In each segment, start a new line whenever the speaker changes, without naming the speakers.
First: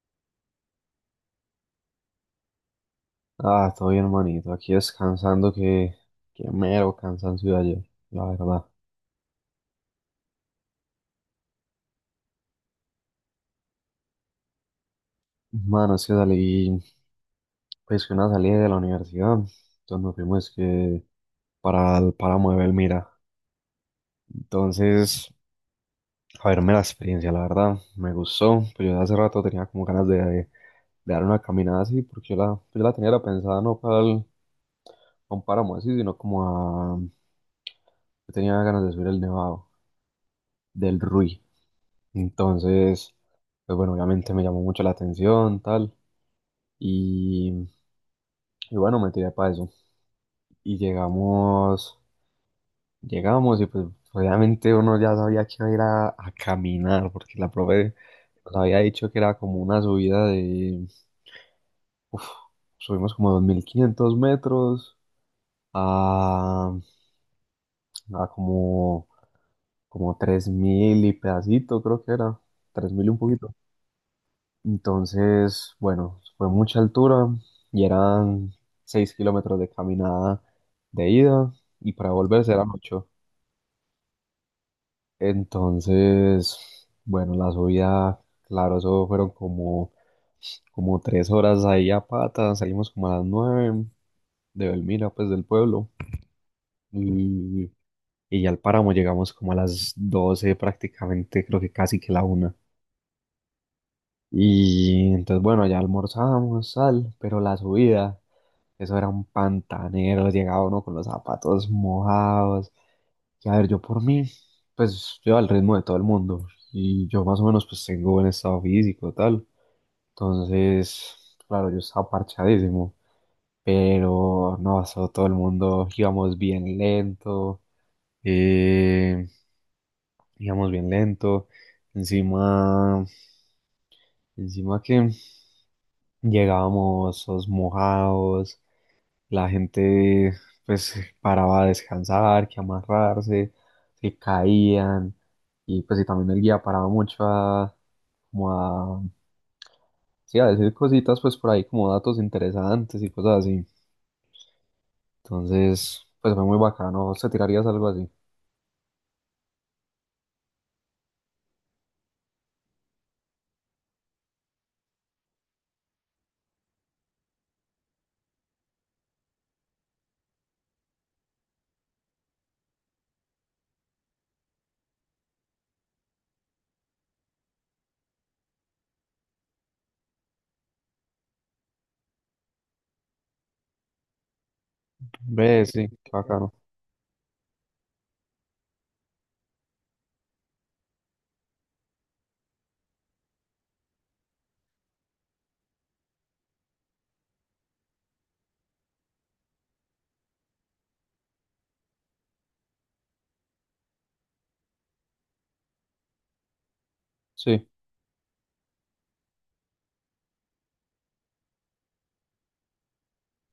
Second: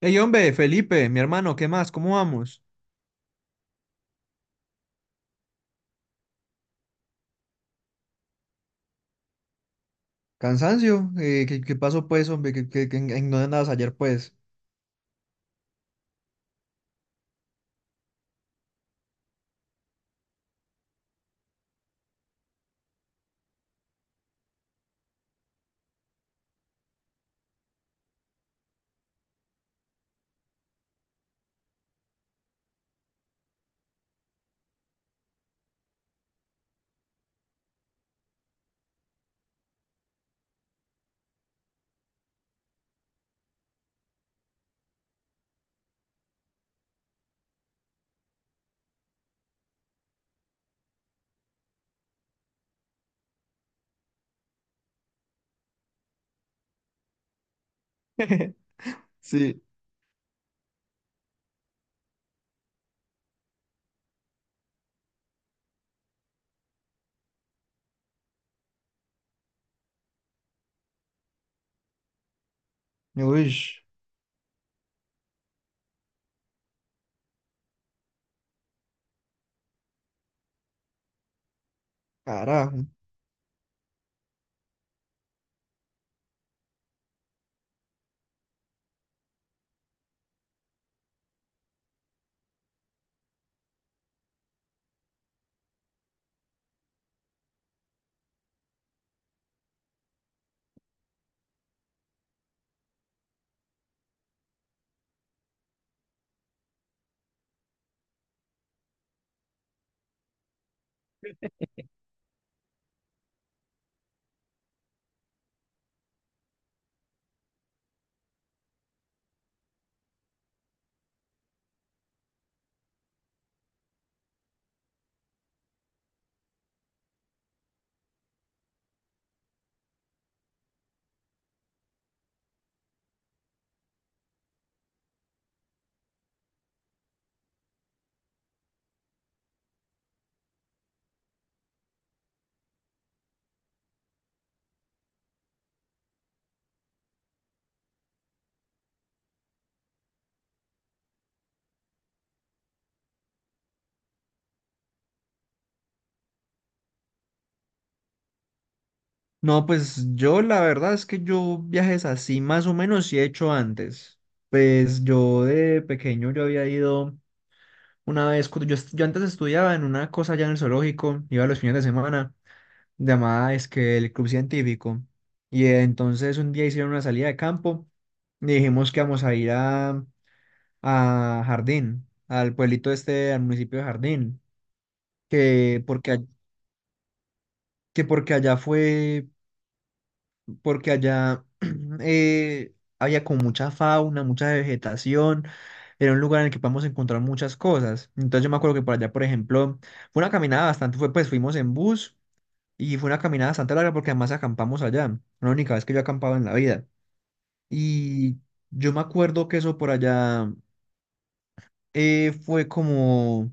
Hey, hombre, Felipe, mi hermano, ¿qué más? ¿Cómo vamos?
Ah, todo bien, manito. Aquí descansando, que mero cansancio de ayer, la verdad.
Cansancio, ¿qué pasó pues, hombre? ¿En dónde andabas ayer pues?
Mano, es que salí, pues que una salida de la universidad. Entonces nos fuimos que para el páramo de Belmira. Entonces, a verme la experiencia, la verdad, me gustó. Pues yo hace rato tenía como ganas de dar una caminada así, porque yo la tenía era pensada no a un páramo así, sino como a... Yo tenía ganas de subir el nevado del Ruiz. Entonces, pues bueno, obviamente me llamó mucho la atención, tal. Y, y bueno, me tiré para eso. Y llegamos, Llegamos y pues obviamente uno ya sabía que iba a ir a caminar porque la profe nos había dicho que era como
Sí.
una subida de, uf, subimos como 2.500 metros a, a como, como 3.000 y pedacito creo que era, 3.000 y un poquito.
Uy,
Entonces, bueno, fue mucha altura y eran 6 kilómetros de caminada de ida y para volverse eran
carajo.
8. Entonces, bueno, la subida, claro, eso fueron como, como 3 horas ahí a pata. Salimos como a las 9 de Belmira, pues del pueblo. Y, y ya al páramo llegamos como a las 12 prácticamente, creo que casi que la una. Y entonces, bueno, ya almorzamos, tal, pero la subida. Eso era un pantanero, llegaba uno con los zapatos mojados. Y a ver, yo por mí, pues yo al ritmo de todo el mundo. Y yo más o menos pues tengo buen estado físico, tal. Entonces, claro, yo estaba parchadísimo. Pero no, eso, todo el mundo íbamos bien lento. eh, Íbamos bien lento. Encima, Encima que llegábamos todos mojados. La gente pues paraba a descansar, que amarrarse, se caían y pues y también el guía paraba mucho a como a sí, a decir cositas pues por ahí como datos interesantes y cosas así. Entonces, pues fue muy bacano. ¿Vos te tirarías algo así?
No, pues yo la verdad es que yo viajes así más o menos sí he hecho antes. Pues yo de pequeño yo había ido una vez, cuando yo antes estudiaba en una cosa allá en el zoológico, iba los fines de semana, llamada es que el club científico. Y entonces un día hicieron una salida de campo y dijimos que vamos a ir a Jardín, al pueblito este, al municipio de Jardín,
Ve,
que
sí, qué
porque, a-
bacano.
que porque allá fue, porque allá eh, había como mucha fauna, mucha vegetación, era un lugar en el que podemos encontrar muchas cosas. Entonces yo me acuerdo que por allá, por ejemplo, fue una caminada bastante, fue, pues fuimos en bus y fue una caminada bastante larga porque además acampamos allá, fue la única vez que yo acampaba en la vida.
Sí,
Y yo me acuerdo que eso por allá fue como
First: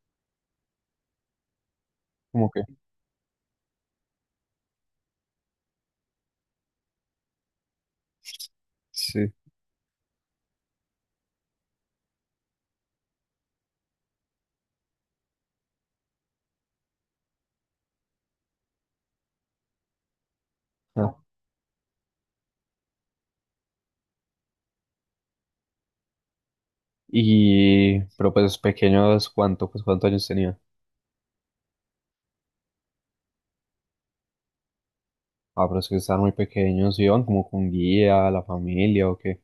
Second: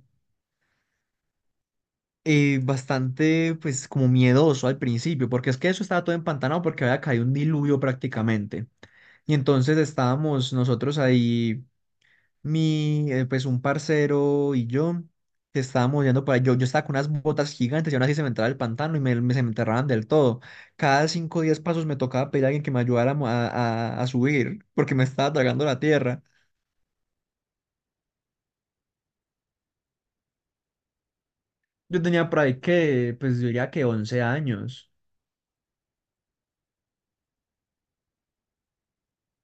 como que
bastante, pues, como miedoso al principio, porque es que eso estaba todo empantanado porque había caído un diluvio prácticamente.
sí.
Y entonces estábamos nosotros ahí, pues, un parcero y yo, que estábamos yendo yo estaba con unas botas gigantes y aún así se me entraba el pantano y se me enterraban del todo. Cada
Ah,
5 o 10 pasos me tocaba pedir a alguien que me ayudara a, mo- a subir, porque me estaba tragando la tierra.
y pero pues pequeños, ¿cuánto? ¿Pues cuántos años tenía?
Yo tenía por ahí que, pues, yo diría que 11 años.
Ah, pero es que estaban muy pequeños, iban como con guía, la familia o qué.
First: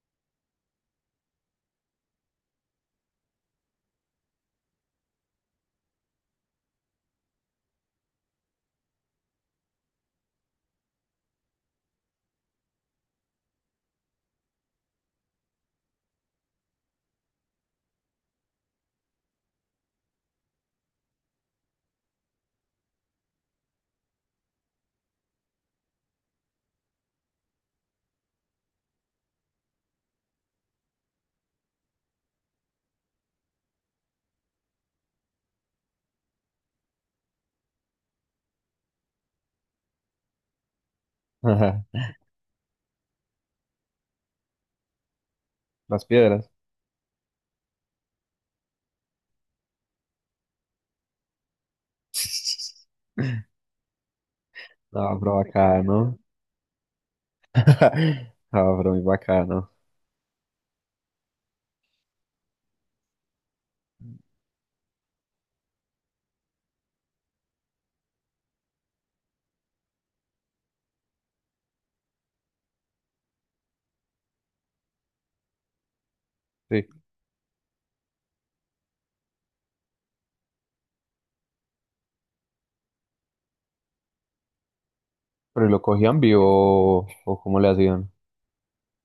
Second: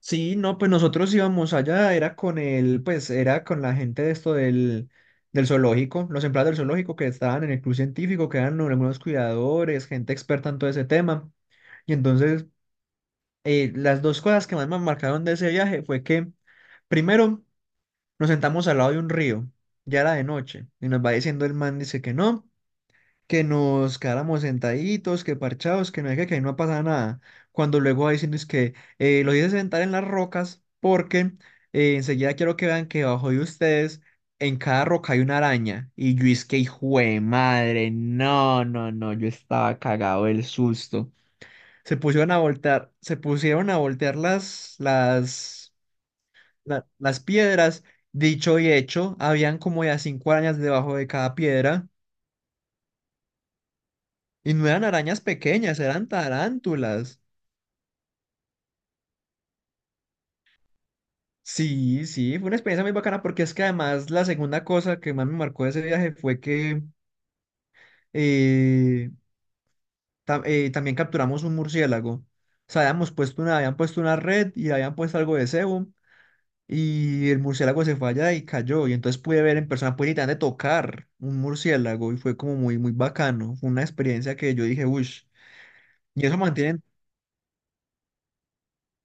Sí, no, pues nosotros íbamos allá, era con la gente de esto del zoológico, los empleados del zoológico que estaban en el club científico, que eran algunos cuidadores, gente experta en todo ese tema. Y entonces, las dos cosas que más me marcaron de ese viaje fue que, primero, nos sentamos al lado de un río, ya era de noche, y nos va diciendo el man, dice que no, que nos quedáramos sentaditos, que parchados, que no hay que ahí no pasa nada. Cuando luego va diciendo, es que los hice sentar en las rocas porque enseguida quiero que vean que debajo de ustedes en cada roca hay una araña. Y yo es que hijo de madre, no, no, no, yo estaba cagado del susto.
Ajá.
Se pusieron a voltear, se pusieron a voltear las, las,
Las piedras.
la- las piedras. Dicho y hecho, habían como ya cinco arañas debajo de cada piedra. Y no eran
No, muy
arañas
pero
pequeñas, eran
bacano.
tarántulas.
No, pero muy bacano.
Sí, sí, fue una experiencia muy bacana porque es que además la segunda cosa que más me marcó de ese viaje fue que eh, también capturamos un murciélago. O sea, habían puesto una red y habían puesto algo de cebo
Sí.
y el murciélago se fue allá y cayó. Y entonces pude ver en persona, pude literalmente tocar un murciélago y fue como muy, muy bacano. Fue una experiencia que yo dije, uff,
Pero ¿y lo cogían
y eso mantienen
vivo o cómo le hacían?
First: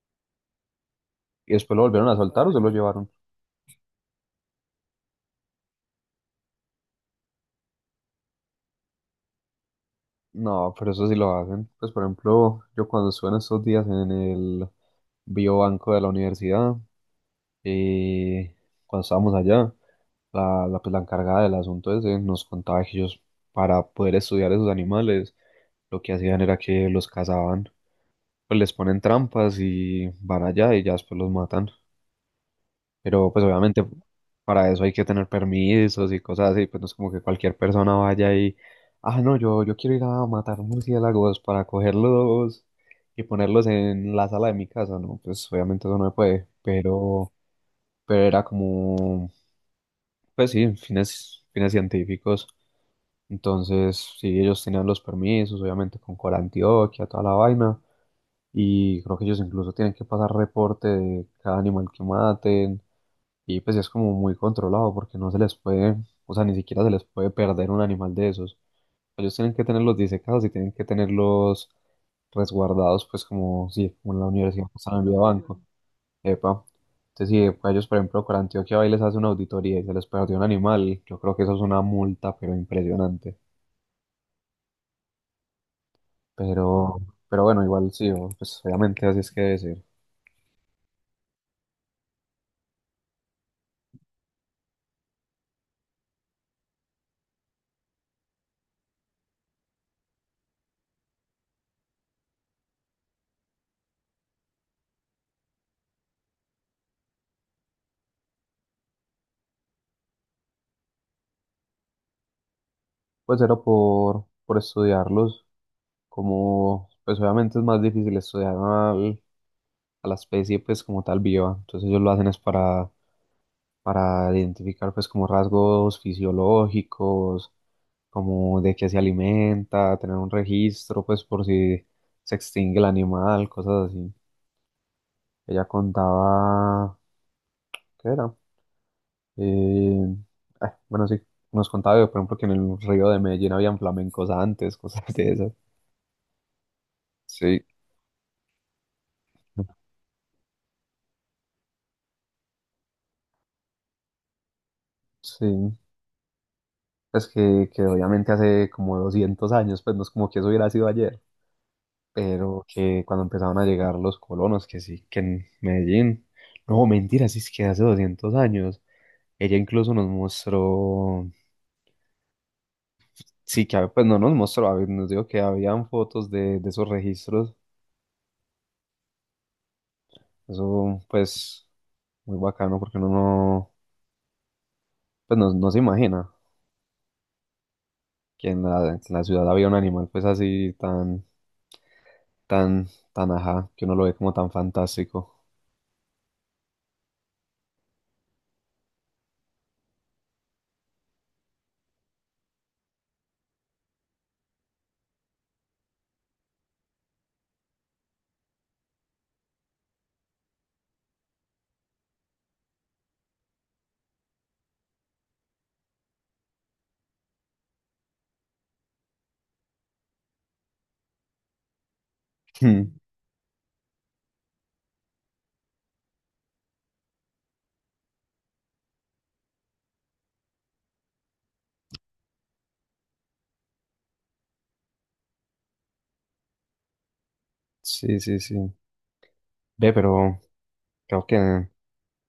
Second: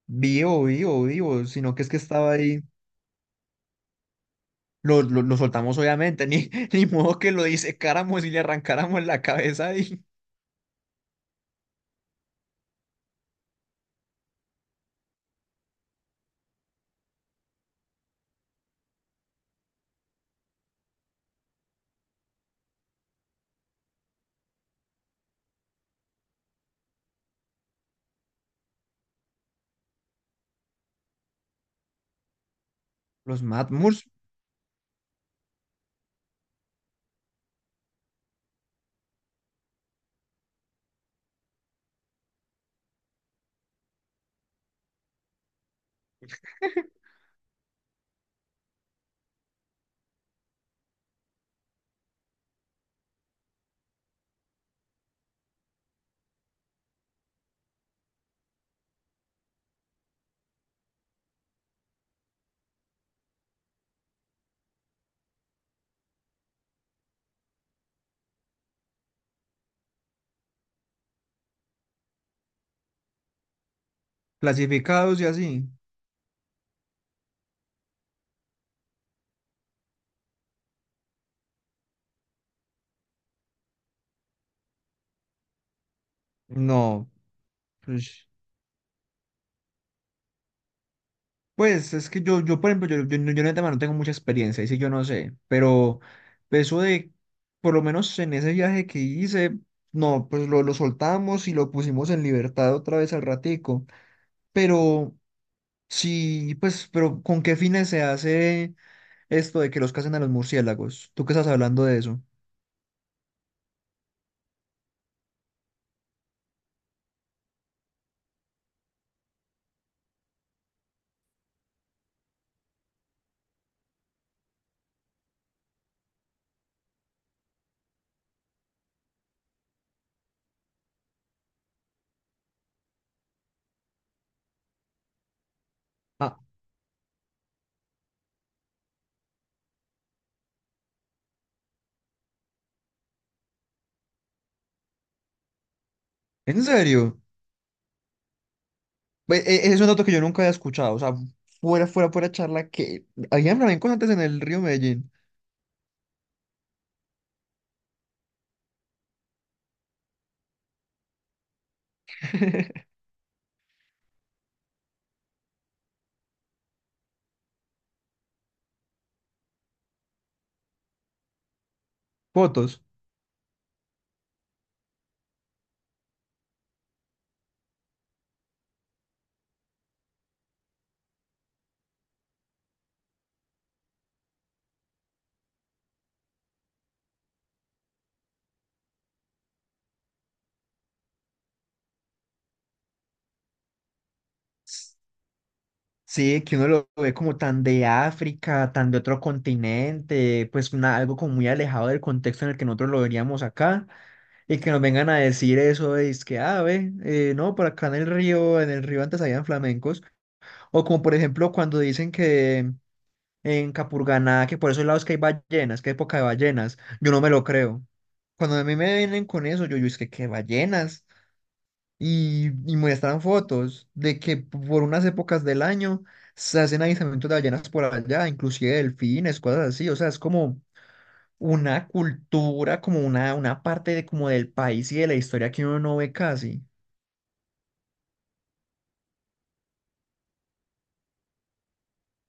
vivo, vivo, vivo,
¿Y
sino
después
que
lo
es que
volvieron a
estaba
soltar o se
ahí.
lo llevaron?
Lo soltamos obviamente, ni, ni modo que lo disecáramos y le arrancáramos la cabeza y
No, pero eso sí lo hacen. Pues por ejemplo, yo cuando estuve en estos días en el biobanco de la universidad, y cuando estábamos allá, la encargada del asunto ese nos contaba que ellos, para poder estudiar esos animales, lo que hacían era que los cazaban. Pues les ponen trampas y van allá y ya después los matan. Pero
los
pues
Mad
obviamente para eso hay que tener permisos y cosas así, pues no es como que cualquier persona vaya y, ah, no, yo quiero ir a matar murciélagos para cogerlos y ponerlos en la sala de mi casa, ¿no? Pues obviamente eso no se puede, pero era como, pues sí, fines científicos. Entonces, sí, ellos tenían los permisos, obviamente con Corantioquia, toda la vaina. Y creo que ellos incluso tienen que pasar reporte de cada animal que maten y pues es como muy controlado porque no se les puede, o sea, ni siquiera se les puede perder un animal de esos. Ellos tienen que tenerlos disecados y tienen que tenerlos resguardados pues como, sí, como en la Universidad de San Luis de
clasificados y
Banco.
así.
Epa. Entonces, si pues, ellos, por ejemplo, por Antioquia va y les hace una auditoría y se les perdió un animal, yo creo que eso es una multa, pero impresionante. Pero,
No,
pero bueno, igual sí,
pues,
o- pues obviamente así es que debe ser.
es que yo por ejemplo, yo en el tema no tengo mucha experiencia, y sí, yo no sé, pero eso de, por lo menos en ese viaje que hice, no, pues lo soltamos y lo pusimos en libertad otra vez al ratico, pero sí, pues, pero ¿con qué fines se hace esto de que los casen a los murciélagos? ¿Tú qué estás hablando de eso?
Pues era por estudiarlos, como pues obviamente es más difícil estudiar al- a la especie pues como tal viva, entonces ellos lo hacen es para identificar pues como rasgos fisiológicos, como de qué se alimenta, tener un registro pues por si se extingue el animal, cosas así. Ella contaba, ¿qué era? Eh, ah, bueno, sí, nos contaba por ejemplo que en el río de Medellín habían flamencos antes, cosas de esas.
¿En serio?
Sí.
Ve, es un dato que yo nunca había escuchado. O sea, fuera charla que había flamencos antes en el río Medellín.
Sí, es que obviamente hace como 200 años, pues no es como que eso hubiera sido ayer, pero que cuando empezaron a llegar los colonos, que sí, que en Medellín, no, mentira, sí es que hace 200 años, ella incluso nos mostró,
Fotos.
sí, que hab- pues no nos mostró, a ver, nos dijo que habían fotos de esos registros, eso pues muy bacano porque uno no, pues no, no se imagina que en la ciudad había un animal pues así tan, tan, tan ajá, que uno lo ve como tan fantástico.
Sí, que uno lo ve como tan de África, tan de otro continente, pues algo como muy alejado del contexto en el que nosotros lo veríamos acá, y que nos vengan a decir eso, es que, ah, ve, no, por acá en el río antes habían flamencos, o como por ejemplo cuando dicen que en Capurganá, que por esos lados que hay ballenas, que hay época de ballenas. Yo no me lo creo. Cuando a mí me vienen con eso, yo es que qué ballenas. Y
Hmm.
muestran fotos de que por unas épocas del año se hacen avistamientos de ballenas por allá, inclusive delfines, cosas así. O sea, es como una cultura, como una parte de, como del país y de la historia que uno no ve casi.
Sí, sí, sí. Ve, pero creo que...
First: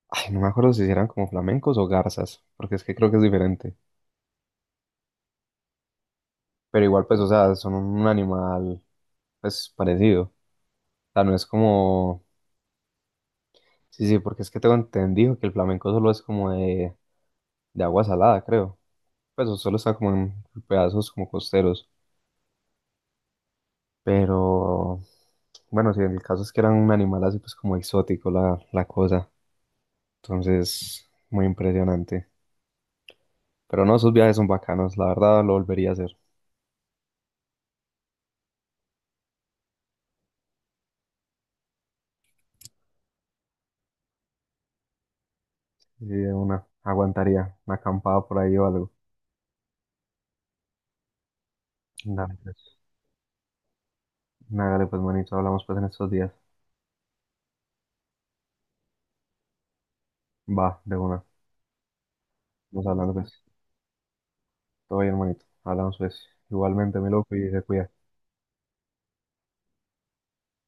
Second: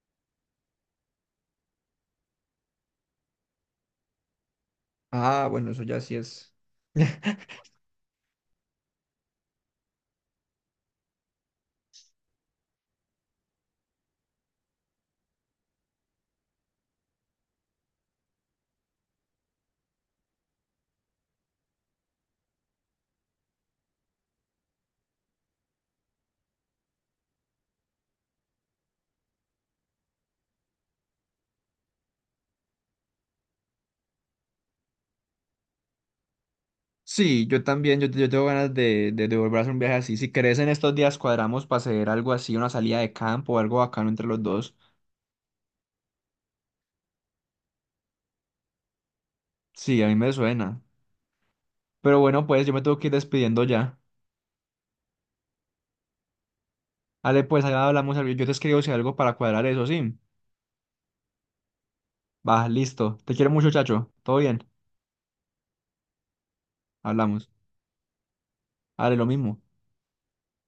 Ay, no me acuerdo si eran como flamencos o garzas, porque es que creo que es diferente.
Ah, bueno, eso ya sí es.
Pero igual, pues, o sea, son un animal, pues, parecido. O sea, no es como... Sí, sí, porque es que tengo entendido que el flamenco solo es como de agua salada, creo. Pues, o solo está como en pedazos como costeros. Pero... Bueno, sí, el caso es que eran un animal así, pues, como exótico la cosa. Entonces, muy impresionante. Pero no, esos viajes son bacanos, la verdad lo volvería a hacer.
Sí, yo también, yo tengo ganas de volver a hacer un viaje así. Si querés, en estos días cuadramos para hacer algo así, una salida de campo o algo bacano entre los dos.
Sí, de una, aguantaría una acampada por ahí o algo.
Sí, a mí me suena. Pero
Dale,
bueno, pues yo
pues.
me tengo que ir despidiendo ya.
Hágale, pues, manito, hablamos pues en estos días.
Ale, pues allá hablamos, yo te escribo si hay algo para cuadrar eso, sí.
Va, de una.
Va,
Vamos hablando
listo. Te
pues.
quiero mucho, chacho. Todo bien,
Todo bien, manito. Hablamos pues. Igualmente, mi loco, y
hablamos.
se cuida.
Ale, lo mismo.